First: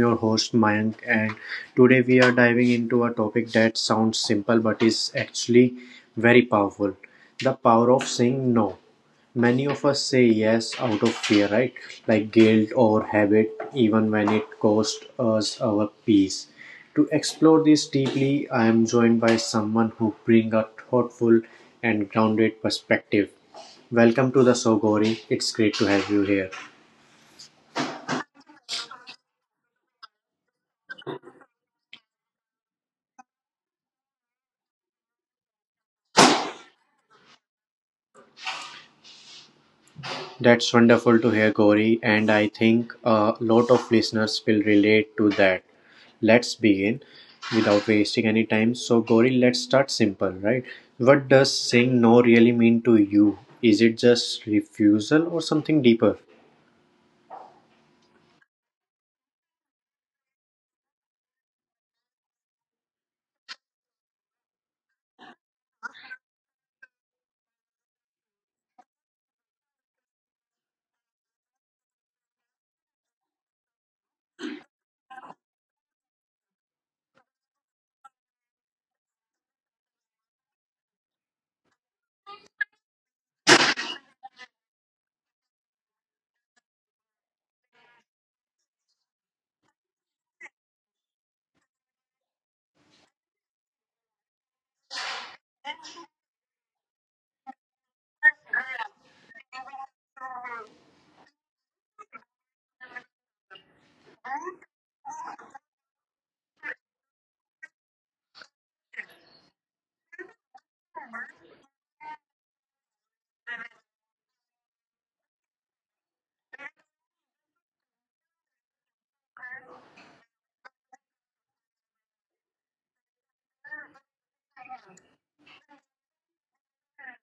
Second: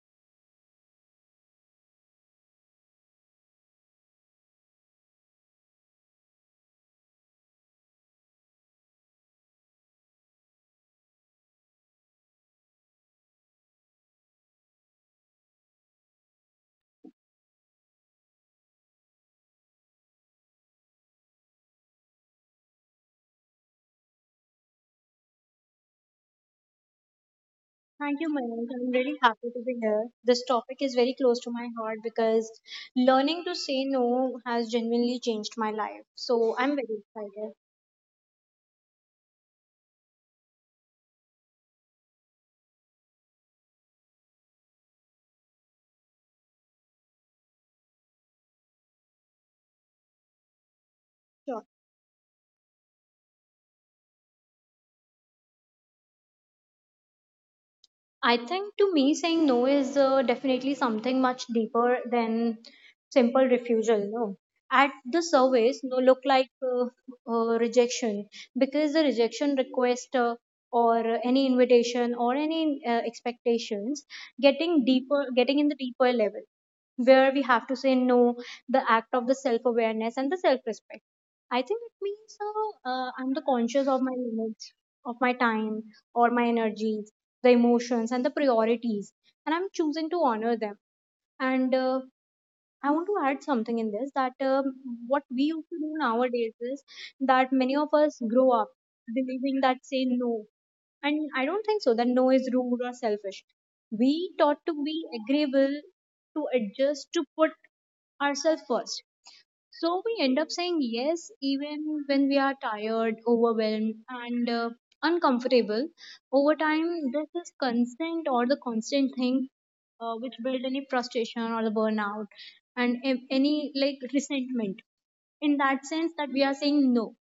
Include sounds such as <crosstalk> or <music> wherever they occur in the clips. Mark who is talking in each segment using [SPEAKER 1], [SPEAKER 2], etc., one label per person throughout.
[SPEAKER 1] your host Mayank, and today we are diving into a topic that sounds simple but is actually very powerful: the power of saying no. Many of us say yes out of fear, right? Like guilt or habit, even when it costs us our peace. To explore this deeply, I am joined by someone who brings a thoughtful and grounded perspective. Welcome to the show, Gauri. It's great to have you here.
[SPEAKER 2] Thank you, Mayank. I'm really happy to be here. This topic is very close to my heart because learning to say no has genuinely changed my life. So I'm very excited.
[SPEAKER 1] That's wonderful to hear, Gauri, and I think a lot of listeners will relate to that. Let's begin without wasting any time. So, Gauri, let's start simple, right? What does
[SPEAKER 2] Sure.
[SPEAKER 1] saying no really mean to you? Is it just refusal or something deeper?
[SPEAKER 2] I think to me, saying no is definitely something much deeper than simple refusal. No, at the surface, no look like rejection because the rejection request or any invitation or any expectations getting deeper, getting in the deeper level where we have to say no, the act of the self awareness and the self respect. I think it means I'm the conscious of my limits, of my time, or my energy, the emotions and the priorities and I'm choosing to honor them and I want to add something in this that what we used to do nowadays is that many of us grow up believing that say no, and I don't think so that no is rude or selfish. We taught to be agreeable, to adjust, to put ourselves first, so we end up saying yes even when we are tired, overwhelmed, and uncomfortable. Over time, this is consent or the constant thing which build any frustration or the burnout and any like resentment in that sense that we are saying no.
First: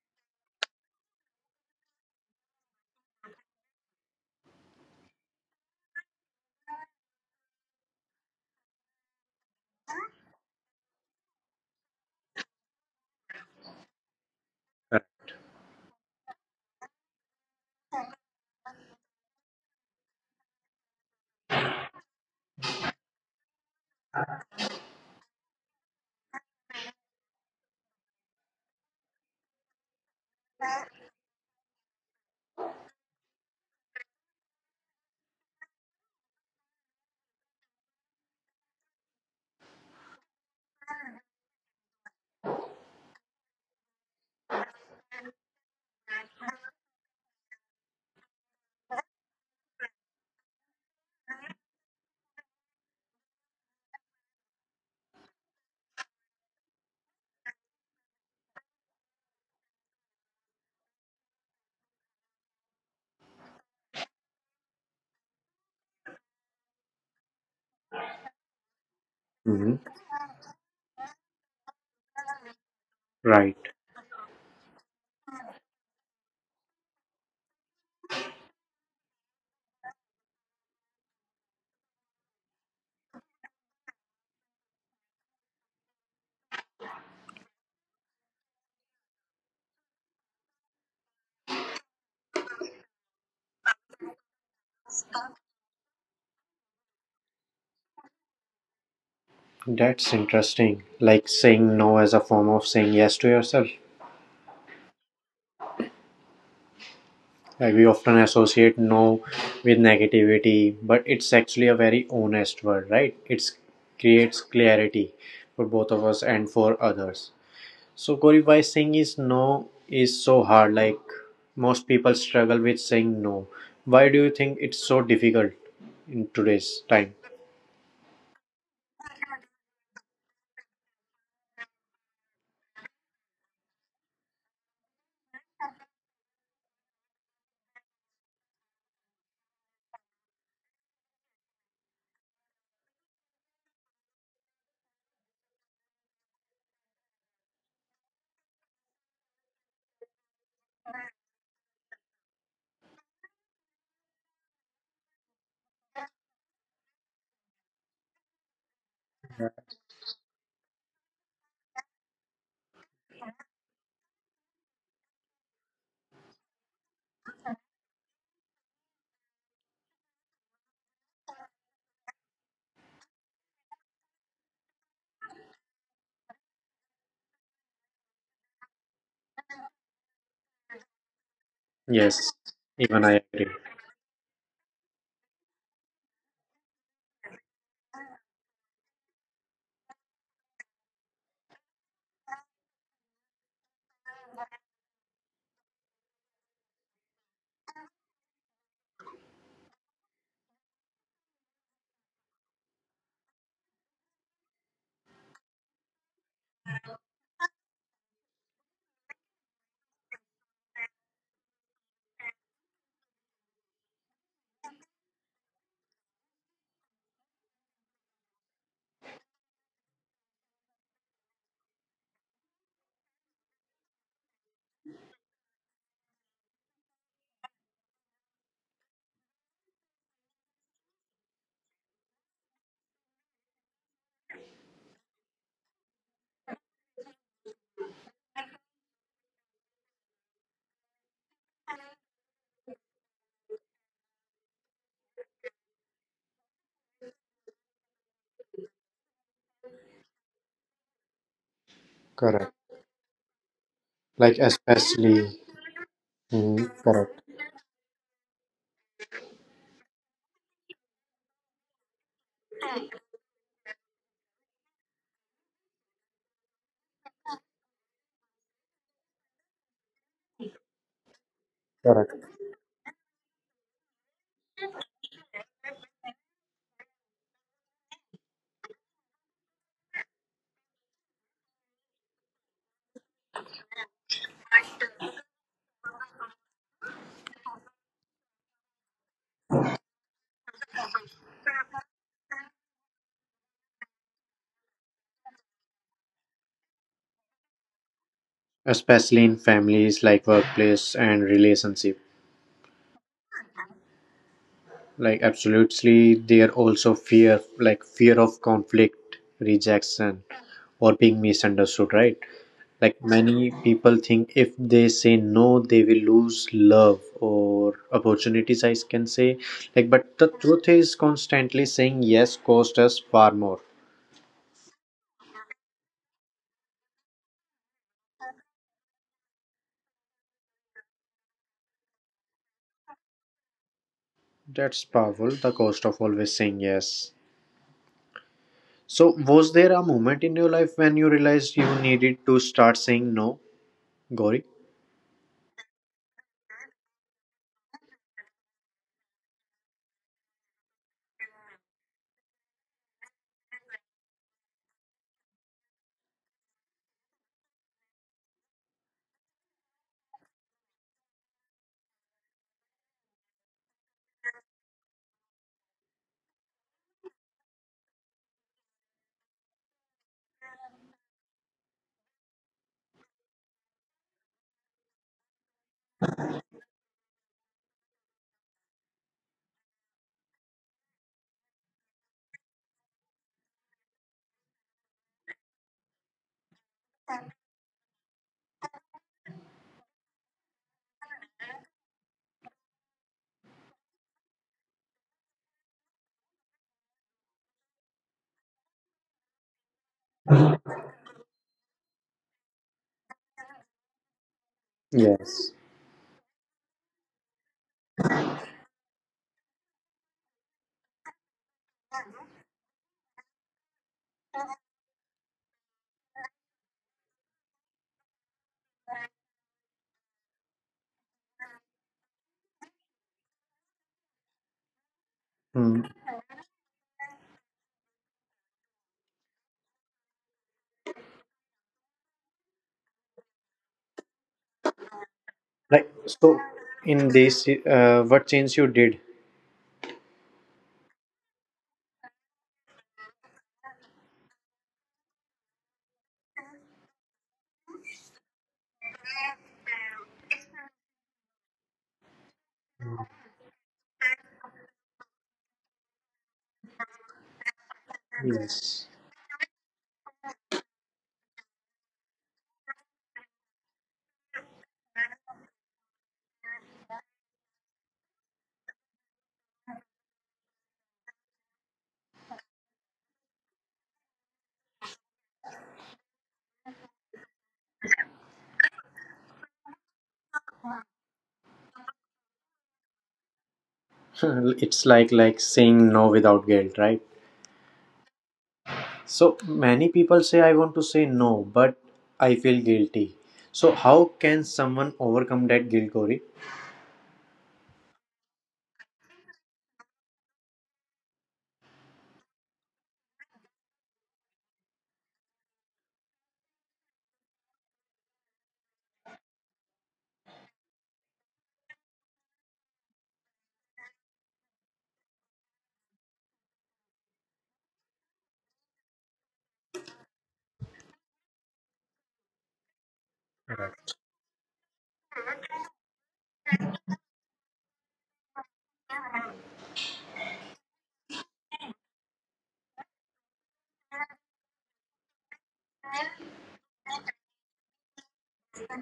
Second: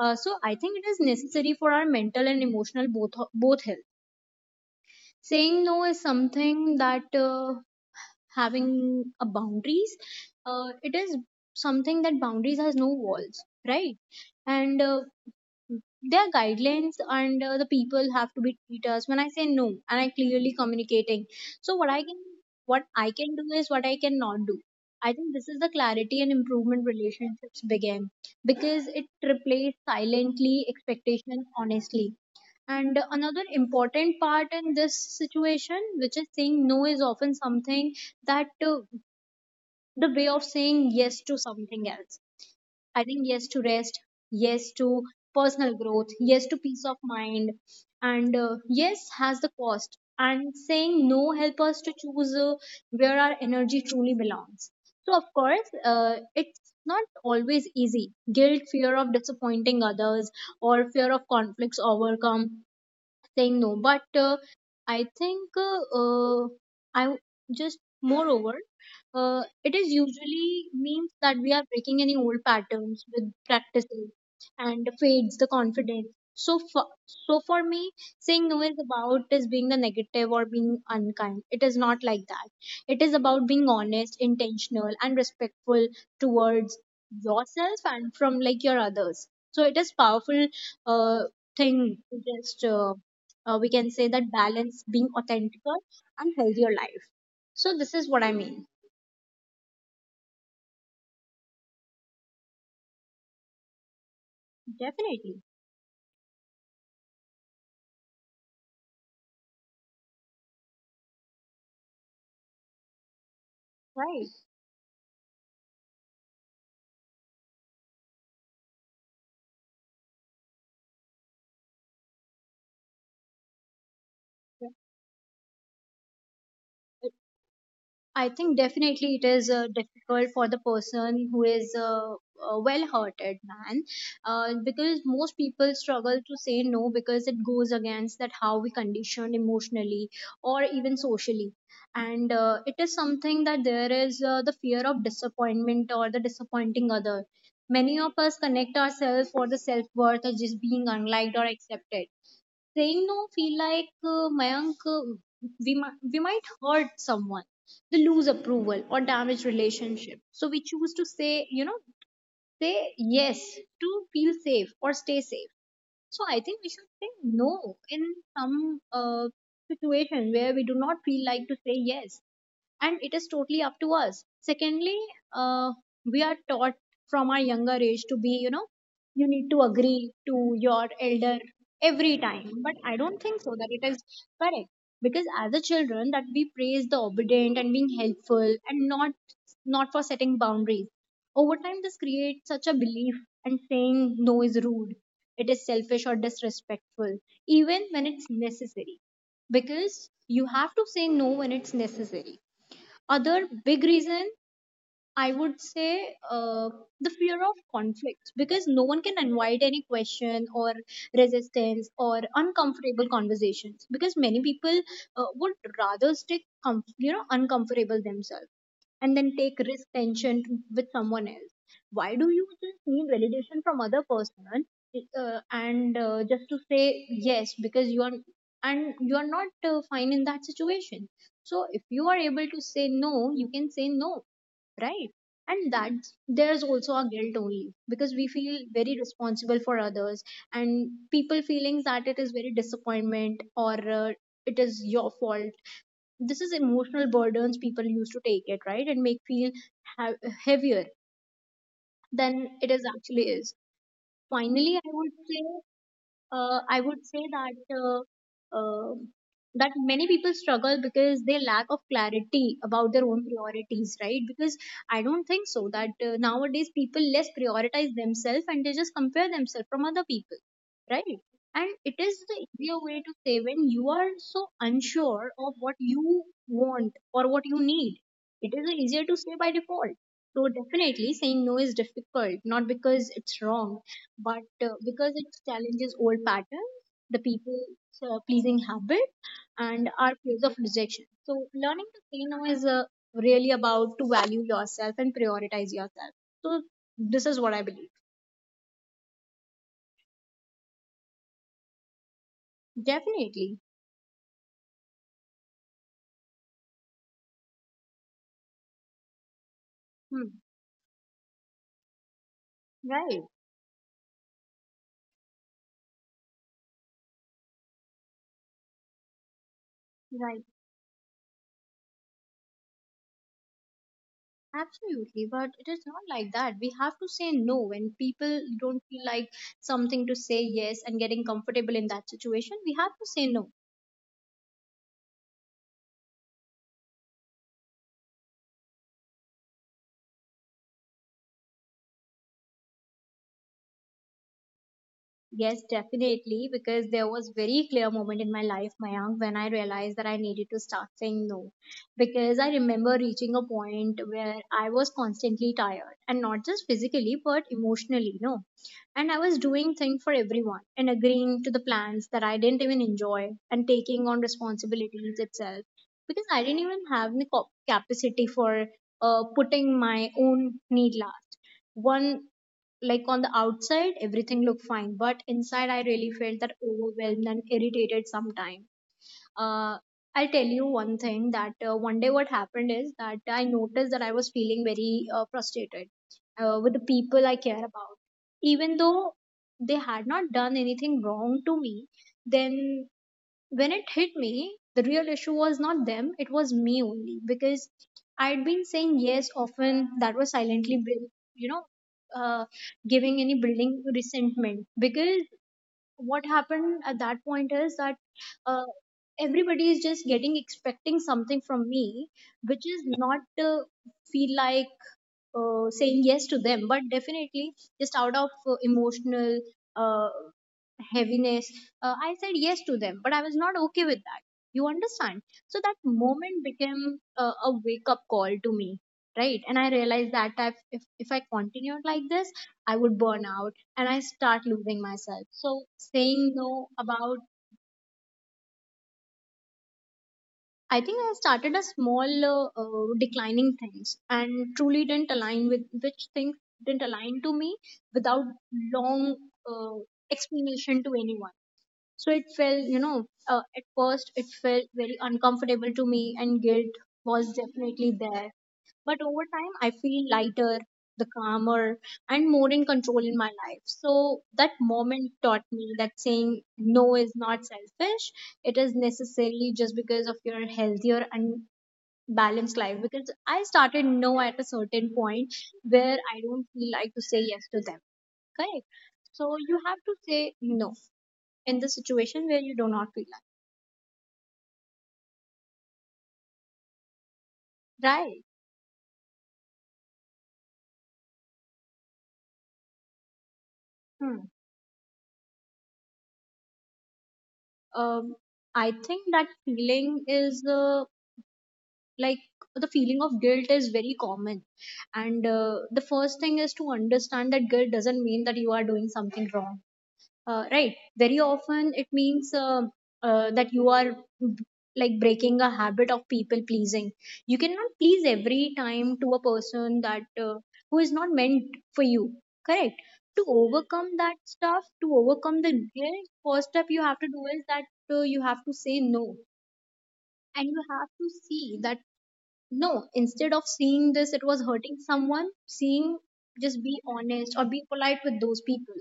[SPEAKER 2] So I think it is necessary for our mental and emotional both health. Saying no is something that having a boundaries, it is something that boundaries has no walls, right? And their guidelines and the people have to be treaters when I say no, and I clearly communicating so what I can, what I can do is what I cannot do. I think this is the clarity and improvement relationships begin because it replaced silently expectation honestly. And another important part in this situation, which is saying no, is often something that the way of saying yes to something else. I think yes to rest, yes to personal growth, yes to peace of mind, and yes has the cost. And saying no help us to choose where our energy truly belongs. So of course, it's not always easy. Guilt, fear of disappointing others, or fear of conflicts overcome saying no, but I think I w- just moreover, uh, it
[SPEAKER 1] Hmm.
[SPEAKER 2] is usually means that we are breaking any old patterns with
[SPEAKER 1] Right.
[SPEAKER 2] practices and fades the confidence. So for me, saying no is about is being the negative or being unkind. It is not like that. It is about being honest, intentional and respectful towards yourself and from like your others. So it is powerful uh, thing to just we can say that balance being authentic,al and healthier life. So this is what I mean.
[SPEAKER 1] That's interesting. Like saying no as a form of saying yes to yourself.
[SPEAKER 2] Definitely,
[SPEAKER 1] Like we often associate no with negativity, but it's actually a very honest word, right? It
[SPEAKER 2] right?
[SPEAKER 1] creates clarity for both of us and for others. So, Gauri, why saying is no is so hard? Like most people struggle with saying no. Why do you think
[SPEAKER 2] Yeah.
[SPEAKER 1] it's so difficult in today's time?
[SPEAKER 2] I think definitely it is difficult for the person who is a well-hearted man, because most people struggle to say no because it goes against that how we condition emotionally or even socially. And it is something that there is the fear of disappointment or the disappointing other. Many of us connect ourselves for the self-worth as just being unliked or accepted. Saying no feel like, Mayank, we might hurt someone, they lose approval or damage relationship. So we choose to say, you know, say yes to feel safe or stay safe. So I think we should say no in some situation where we do not feel like to say yes, and it is totally up to us. Secondly, uh, we are taught from our younger age to be, you know, you need to agree to your elder every
[SPEAKER 1] Yes,
[SPEAKER 2] time, but I
[SPEAKER 1] even I
[SPEAKER 2] don't think
[SPEAKER 1] agree.
[SPEAKER 2] so that it is correct. Because as a children that we praise the obedient and being helpful and not for setting boundaries. Over time this creates such a belief, and saying no is rude, it is selfish or disrespectful, even when it's necessary, because you have to say no when it's necessary. Other big reason I would say, the fear of conflict, because no one can invite any question or resistance or uncomfortable conversations. Because many people would rather stick you know uncomfortable themselves and then take risk tension with someone else. Why do you just need validation from other person, and just to say yes because you are, and you are not fine in that situation. So if you are able to say no, you can say no, right? And that, there's also a guilt only because we feel very responsible for others and people feelings, that it is very disappointment or it is your fault. This is emotional burdens people used to take it, right, and make feel ha- heavier than
[SPEAKER 1] Correct.
[SPEAKER 2] it is actually is.
[SPEAKER 1] Like
[SPEAKER 2] Finally, I would
[SPEAKER 1] especially,
[SPEAKER 2] say uh,
[SPEAKER 1] mhm,
[SPEAKER 2] I would
[SPEAKER 1] correct,
[SPEAKER 2] say that uh, uh, that many people struggle because they lack of clarity about their own priorities, right? Because I don't think so that nowadays people less prioritize themselves and they just compare themselves from other people, right? And it is
[SPEAKER 1] correct.
[SPEAKER 2] the easier way to say when you are so unsure of what you want or what you need. It is easier to say by default. So definitely saying no is difficult, not because it's wrong, but because it challenges old patterns, the people pleasing habit, and our fears of rejection. So, learning to say no is really about to value yourself and prioritize yourself. So, this is what I believe.
[SPEAKER 1] Especially in families like workplace and relationship.
[SPEAKER 2] Definitely.
[SPEAKER 1] Like absolutely, there also fear, like fear of conflict, rejection,
[SPEAKER 2] Hmm.
[SPEAKER 1] or being misunderstood, right? Like
[SPEAKER 2] Right,
[SPEAKER 1] many people think if they say no, they will lose love or opportunities, I can say. Like, but the
[SPEAKER 2] right.
[SPEAKER 1] truth is, constantly saying yes cost us far more.
[SPEAKER 2] Absolutely. But it is not like that. We have to say no when people don't feel like something to say yes and getting comfortable in that situation. We have to say no.
[SPEAKER 1] That's powerful, the cost of always saying yes. So, was there a moment in your life when you realized you needed to start saying no, Gauri?
[SPEAKER 2] Yes, definitely, because there was very clear moment in my life, Mayank, when I realized that I needed to start saying no. Because I remember reaching a point where I was constantly tired, and not just physically, but emotionally, no. And I was doing things for everyone and agreeing to the plans that I didn't even enjoy and taking on responsibilities itself because I didn't even have the capacity for putting my own need last. One, like on the outside everything looked fine but inside I really felt that overwhelmed and irritated sometime. uh, I'll tell you one thing, that one day what happened is that I noticed that I was feeling very frustrated with the people I care about, even though they had not done anything wrong to me. Then when it hit me, the real issue was not them, it was me only, because I'd been saying yes often that was silently, you know, uh, giving any building resentment. Because
[SPEAKER 1] Yes.
[SPEAKER 2] what happened at that point is that uh, everybody is just getting expecting something from me, which is not feel like saying yes to them, but definitely just out of emotional uh, heaviness, I said yes to them but I was not okay with that, you understand? So that moment became a wake up call to me, right? And I realized that I've, if I continued like this I would burn out and I start losing myself. So
[SPEAKER 1] Like
[SPEAKER 2] saying
[SPEAKER 1] so,
[SPEAKER 2] no
[SPEAKER 1] in
[SPEAKER 2] about,
[SPEAKER 1] this, what change you did?
[SPEAKER 2] I think I started a small declining things and truly didn't align with which things didn't align to me without long uh, explanation to anyone. So it felt, you know, at first it felt very uncomfortable to me, and guilt was definitely there.
[SPEAKER 1] Yes,
[SPEAKER 2] But over time, I feel lighter, the calmer, and more in control in my life. So that moment taught me that saying no is not selfish. It is necessarily just because of your healthier and balanced life. Because I started no at a certain point where I don't feel like to say yes to them. Correct. So you have to say no in the situation where you do not feel.
[SPEAKER 1] <laughs> it's like saying no without guilt, right?
[SPEAKER 2] Right.
[SPEAKER 1] So many people say I want to say no, but I feel guilty. So how
[SPEAKER 2] Hmm.
[SPEAKER 1] can someone overcome that guilt, Corey?
[SPEAKER 2] Um, I think that feeling is like the feeling of guilt is very common. And the first thing is to understand that guilt doesn't mean that you are doing something wrong. Right, very often it means that you are breaking a habit of people pleasing. You cannot please every time to a person that who is not meant for you. Correct. To overcome that stuff, to overcome the guilt, first step you have to do is that you have to say no, and you have to see that no instead of seeing this it was hurting someone. Seeing, just be honest or be polite with those people.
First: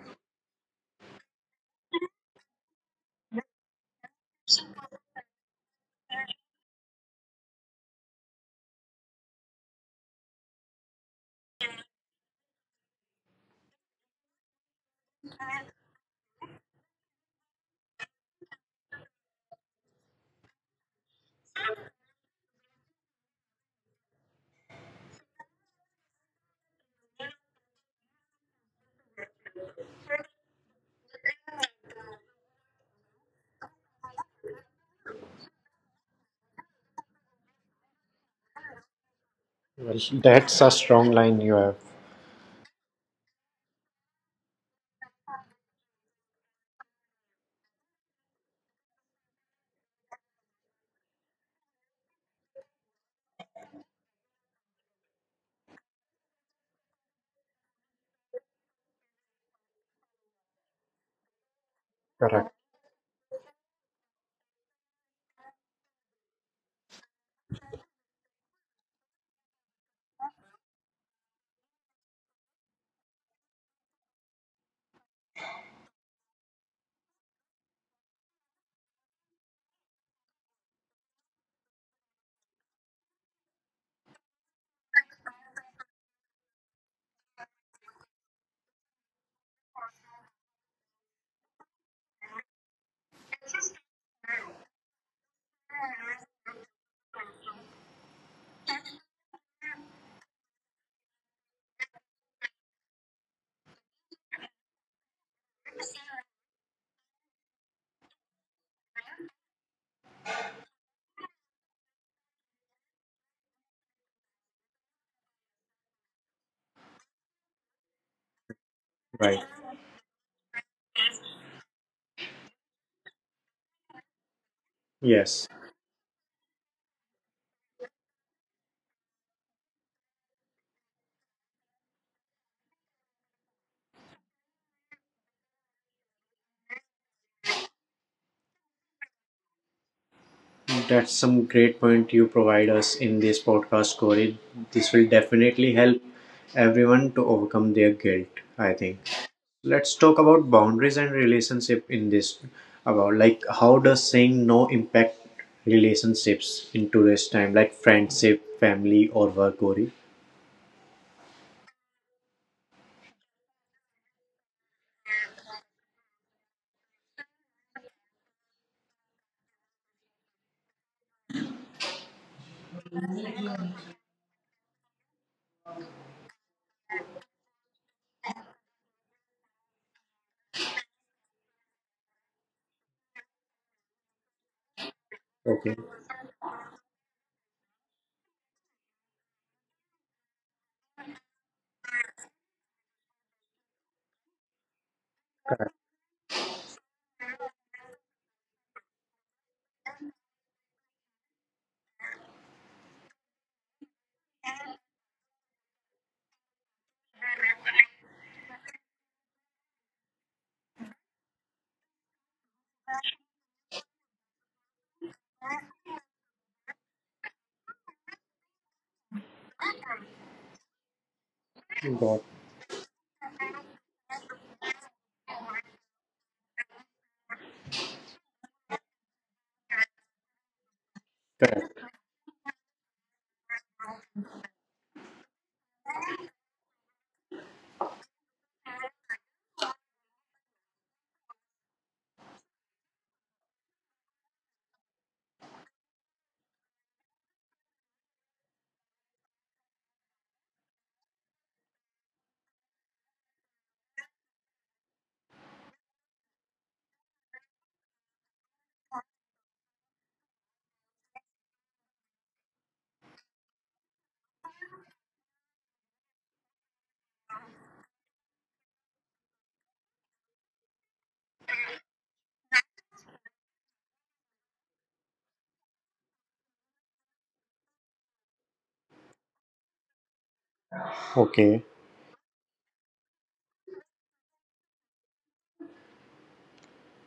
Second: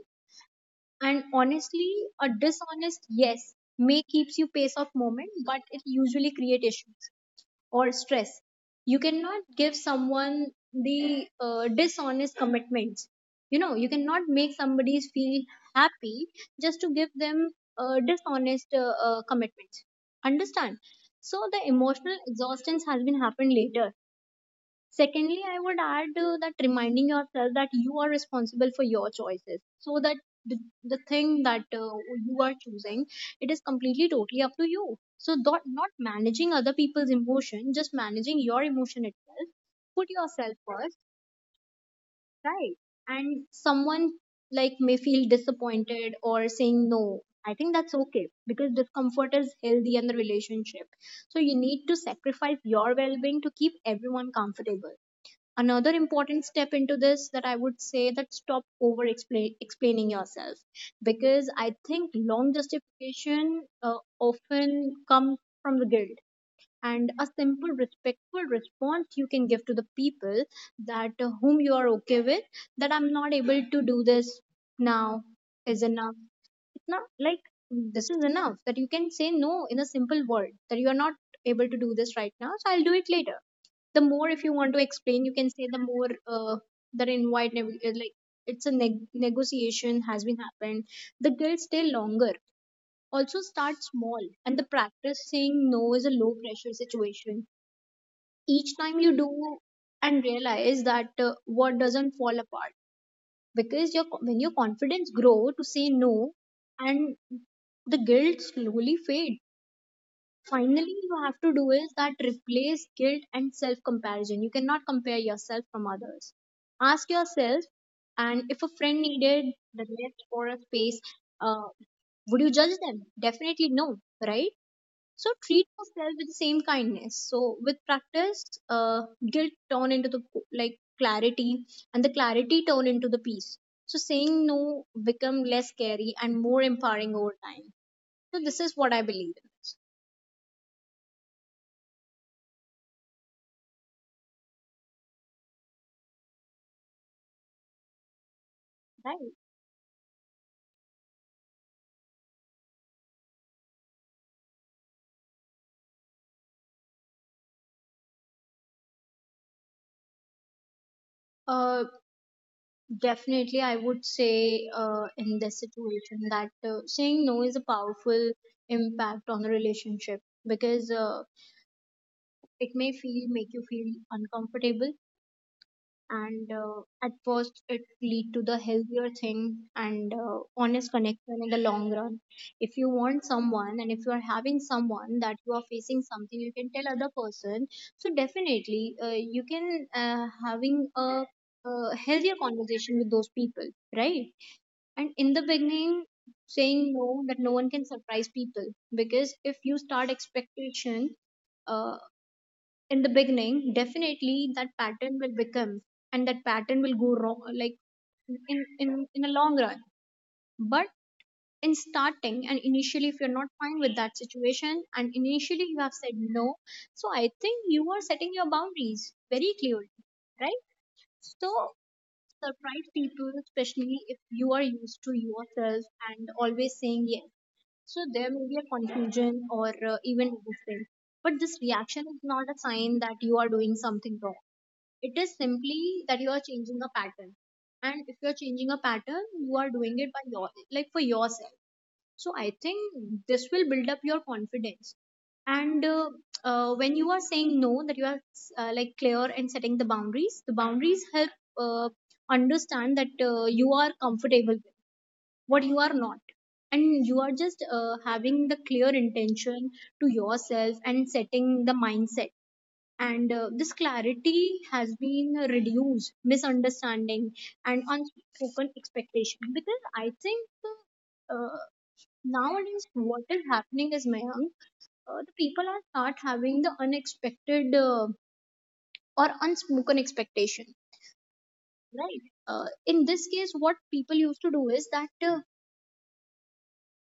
[SPEAKER 2] And honestly, a dishonest yes may keeps you pace of moment, but it usually create issues or stress. You cannot give someone the dishonest commitments. You cannot make somebody feel happy just to give them dishonest commitments, understand? So the emotional exhaustion has been happened later. Secondly, I would add that reminding yourself that you are responsible for your choices, so that the, the thing that you are choosing, it is completely totally up to you. So not managing other people's emotion, just managing your emotion itself.
[SPEAKER 1] Well,
[SPEAKER 2] Put yourself
[SPEAKER 1] that's a
[SPEAKER 2] first,
[SPEAKER 1] strong line you have.
[SPEAKER 2] right? And someone may feel disappointed or saying no. I think that's okay because discomfort is healthy in the relationship, so you need to sacrifice your well-being to keep everyone comfortable. Another important step into this that I would say that stop explaining yourself, because I think long
[SPEAKER 1] Correct.
[SPEAKER 2] justification often come from the guilt. And a simple respectful response you can give to the people that whom you are okay with, that I'm not able to do this now, is enough. It's not like this is enough that you can say no in a simple word that you are not able to do this right now, so I'll do it later. The more if you want to explain, you can say the more uh, the invite neg- like it's a negotiation has been happened, the guilt stay longer. Also start small and the practice saying no is a low pressure situation. Each time you do and realize that what doesn't fall apart, because your when your confidence grow to say no, and the guilt slowly fades. Finally, you have to do is that replace guilt and self comparison. You cannot compare yourself from others. Ask yourself, and if a friend
[SPEAKER 1] Right.
[SPEAKER 2] needed the lift or a space, uh, would you judge them? Definitely no, right? So
[SPEAKER 1] Yes,
[SPEAKER 2] treat yourself with the same kindness. So with practice, uh, guilt turn into the clarity, and the clarity turn into the peace. So saying no become less scary and more empowering over time. So this is what I believe in.
[SPEAKER 1] that's some great point you provide us in this podcast, Corey. This will definitely help everyone to overcome their guilt, I think.
[SPEAKER 2] Right.
[SPEAKER 1] Let's talk about boundaries and relationship in this about like how does saying no impact relationships in today's time like friendship family or work, Gauri?
[SPEAKER 2] Uh, Definitely, I would say in this situation that saying no is a powerful impact on the relationship, because it may feel make you feel uncomfortable, and at first it lead to the healthier thing and honest connection in the long run. If you want someone and if you are having someone that you are
[SPEAKER 1] Okay.
[SPEAKER 2] facing something, you can tell other person. So definitely, you can having a healthier conversation with those people, right? And in the beginning, saying no that no one can surprise people, because if you start expectation uh, in the beginning, definitely that pattern will become, and that pattern will go wrong, in a long run. But in starting and initially if you're not fine with that situation and initially you have said no, so I think you are setting your boundaries very clearly, right? So
[SPEAKER 1] Got.
[SPEAKER 2] surprise people, especially if you are used to yourself and always saying yes. So there may be a confusion or even resistance. But this
[SPEAKER 1] Correct.
[SPEAKER 2] reaction is not a sign that you are doing something wrong. It is simply that you are changing a pattern. And if you are changing a pattern, you are doing it by your for yourself. So I think this will build up your confidence. And when you are saying no that you are clear and setting the boundaries, the boundaries help uh, understand that you are comfortable with what you are not, and you are just having the clear intention to yourself and setting the mindset. And this clarity has been reduced misunderstanding and unspoken expectation, because I think uh, nowadays what is happening is Mayank, the people are start having the unexpected or unspoken expectation,
[SPEAKER 1] Okay.
[SPEAKER 2] right? In this case, what people used to do is that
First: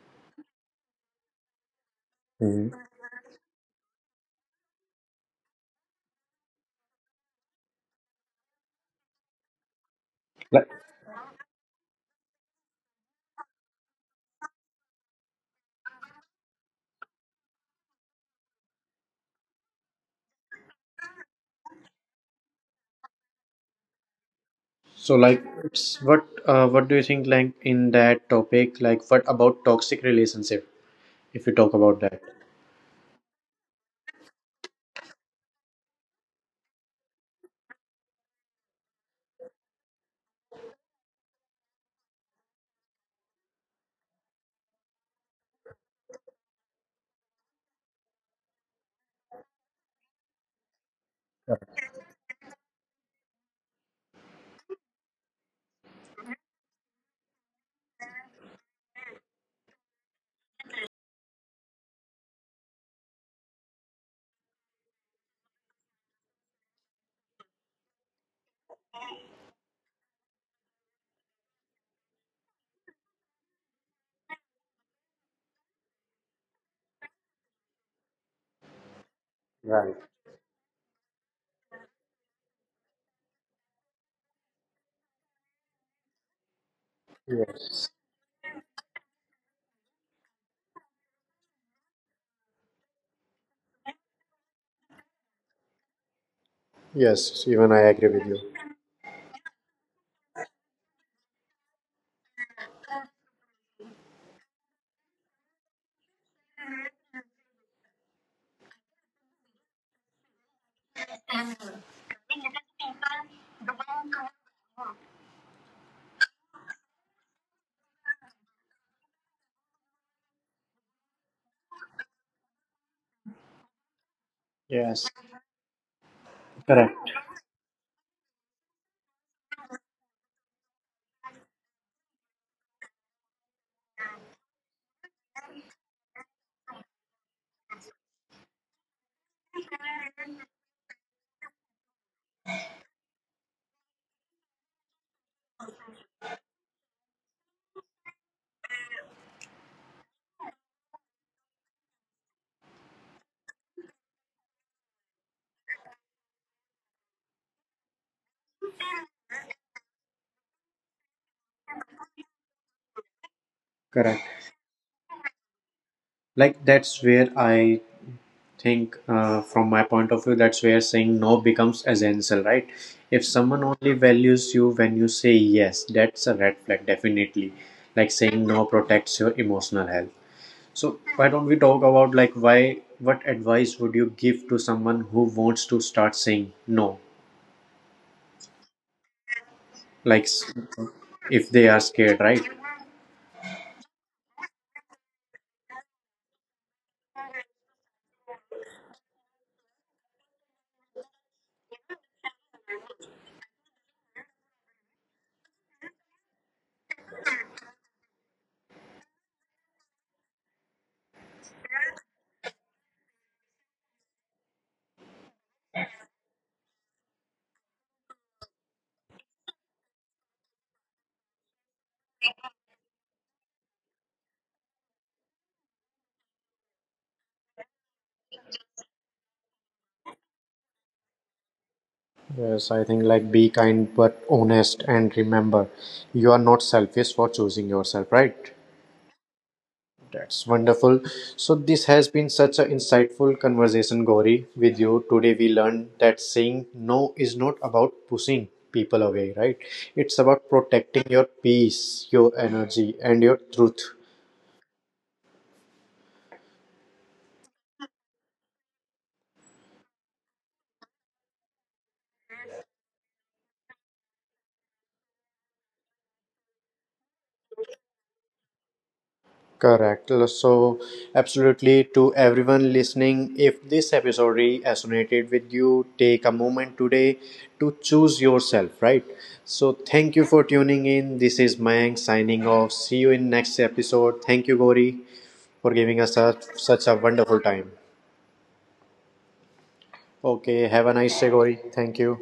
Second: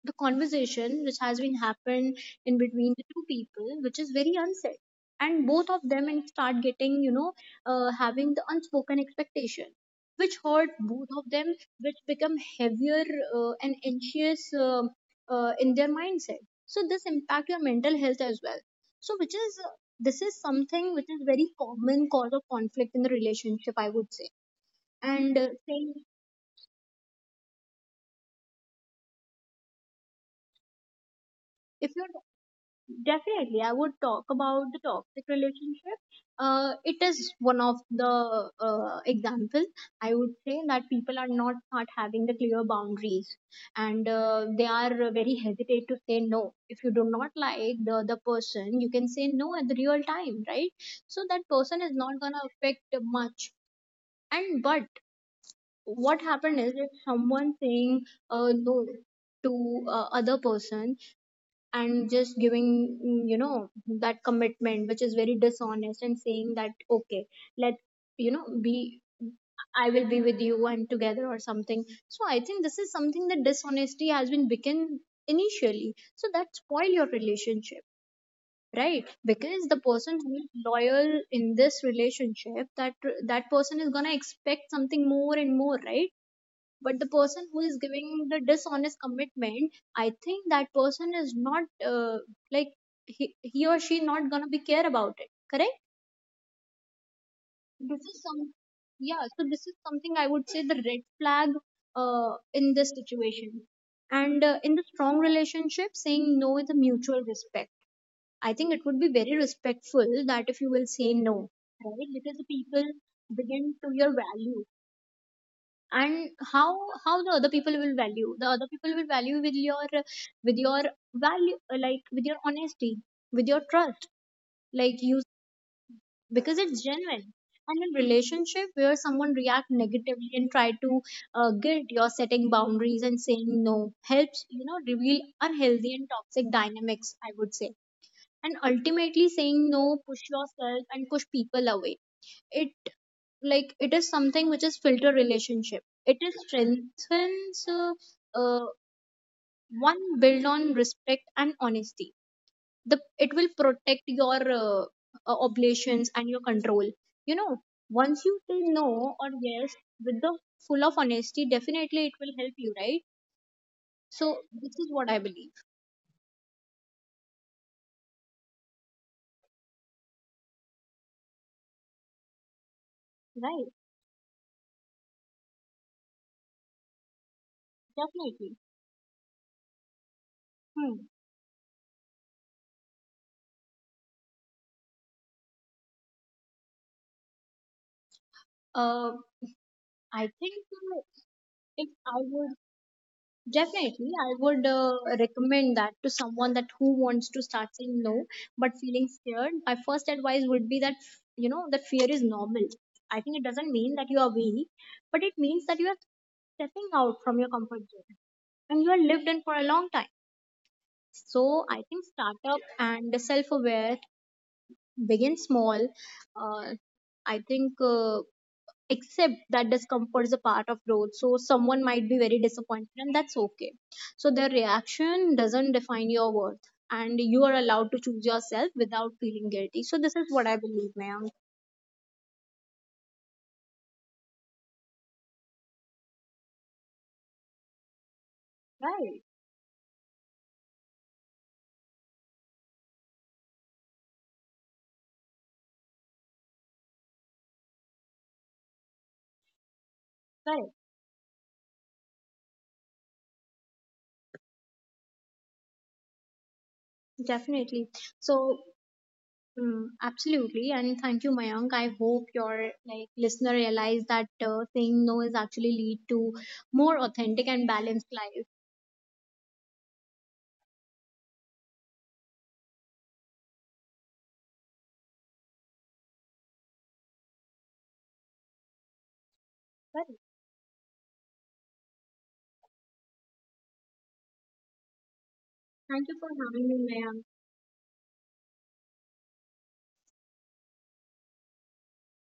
[SPEAKER 2] the conversation which has been happened in
[SPEAKER 1] Mhm.
[SPEAKER 2] between the two people which is very unsaid, and both of them and start getting having the unspoken expectation which
[SPEAKER 1] Like
[SPEAKER 2] hurt both of them, which become heavier and anxious in their mindset. So this impact your mental health as well. So which is this is something which is very common cause of conflict in the relationship, I would say.
[SPEAKER 1] so
[SPEAKER 2] And
[SPEAKER 1] like it's
[SPEAKER 2] saying
[SPEAKER 1] what do you think like in that topic, like what about toxic relationship if you talk
[SPEAKER 2] if
[SPEAKER 1] about
[SPEAKER 2] you're
[SPEAKER 1] that?
[SPEAKER 2] Definitely, I would talk about the toxic relationship. It is one of the example, I would say that people are not having the clear boundaries, and they are very hesitate to say no. If you do not like the other person, you can say no at the real time, right? So that person is not gonna affect much. And but what happened is if someone saying no to other person, and just giving that commitment which is very dishonest and saying that okay, let you know be, I will be with you and together or something. So I think this is something that dishonesty has been begin initially. So that spoil your relationship, right? Because the
[SPEAKER 1] Right.
[SPEAKER 2] person who is loyal in this relationship, that person is gonna expect something more and more, right? But the person who is
[SPEAKER 1] Yes.
[SPEAKER 2] giving the dishonest commitment, I think that person is not uh, like he or she not gonna be care about it, correct.
[SPEAKER 1] Yes, even I
[SPEAKER 2] This
[SPEAKER 1] agree
[SPEAKER 2] is
[SPEAKER 1] with you.
[SPEAKER 2] some, yeah, so this is something I would say the red flag in this situation. And in the strong relationship saying no is a mutual respect. I think it would be very respectful that if you will say no, right? Because the people begin to your value, and how the other people will value, the other people will value with your with your value, like with your honesty, with your trust, like
[SPEAKER 1] Yes.
[SPEAKER 2] you because it's
[SPEAKER 1] Correct.
[SPEAKER 2] genuine. And in relationship where someone react negatively and try to guilt your setting boundaries and saying no helps reveal unhealthy and toxic dynamics, I would say. And ultimately saying no push yourself and push people away. it it is something which is filter relationship, it is strengthens uh, one build on respect and honesty. The It will protect your obligations and your control, you know. Once you say no or yes with the full of honesty, definitely it will help you, right? So
[SPEAKER 1] Correct.
[SPEAKER 2] this is what I believe.
[SPEAKER 1] Like that's where I think from my point of view, that's where saying no becomes essential, right? If someone
[SPEAKER 2] Right.
[SPEAKER 1] only values you when you say yes, that's a red flag, definitely. Like saying
[SPEAKER 2] Definitely.
[SPEAKER 1] no protects your emotional health. So
[SPEAKER 2] Hmm.
[SPEAKER 1] why don't we talk about like why what advice would you give to someone who wants to start saying no,
[SPEAKER 2] uh,
[SPEAKER 1] like
[SPEAKER 2] I think
[SPEAKER 1] if they are
[SPEAKER 2] if I
[SPEAKER 1] scared, right?
[SPEAKER 2] would Definitely, I would recommend that to someone that who wants to start saying no but feeling scared. My first advice would be that you know that fear is normal. I think it doesn't mean that you are weak, but it means that you are stepping out from your comfort zone and you are lived in for a long time. So I think startup and self-aware, begin small. Uh, I think. Accept that discomfort is a part of growth. So someone might be very disappointed, and that's okay. So their reaction doesn't define your worth, and you are allowed to choose yourself without feeling guilty. So this is what I believe, ma'am.
[SPEAKER 1] Yes, I think like be kind but honest and remember you are not selfish for choosing yourself, right?
[SPEAKER 2] Right.
[SPEAKER 1] That's wonderful. So, this has been such an insightful conversation, Gauri, with you. Today, we learned that saying no is not about pushing people away, right? It's about
[SPEAKER 2] Right.
[SPEAKER 1] protecting your peace, your energy, and your truth.
[SPEAKER 2] Definitely. So mm, absolutely, and thank you, Mayank. I hope your listener realize that saying no is actually lead to more authentic and balanced life.
[SPEAKER 1] Correct. So, absolutely, to everyone listening, if this episode really resonated with you, take a moment today to choose yourself, right? So,
[SPEAKER 2] Right.
[SPEAKER 1] thank you for tuning in. This is Mayank signing off. See you in next episode. Thank you, Gauri, for giving
[SPEAKER 2] Thank
[SPEAKER 1] us
[SPEAKER 2] you for
[SPEAKER 1] such
[SPEAKER 2] having me,
[SPEAKER 1] such a
[SPEAKER 2] Mayank.
[SPEAKER 1] wonderful time. Okay, have a nice day, Gauri. Thank you.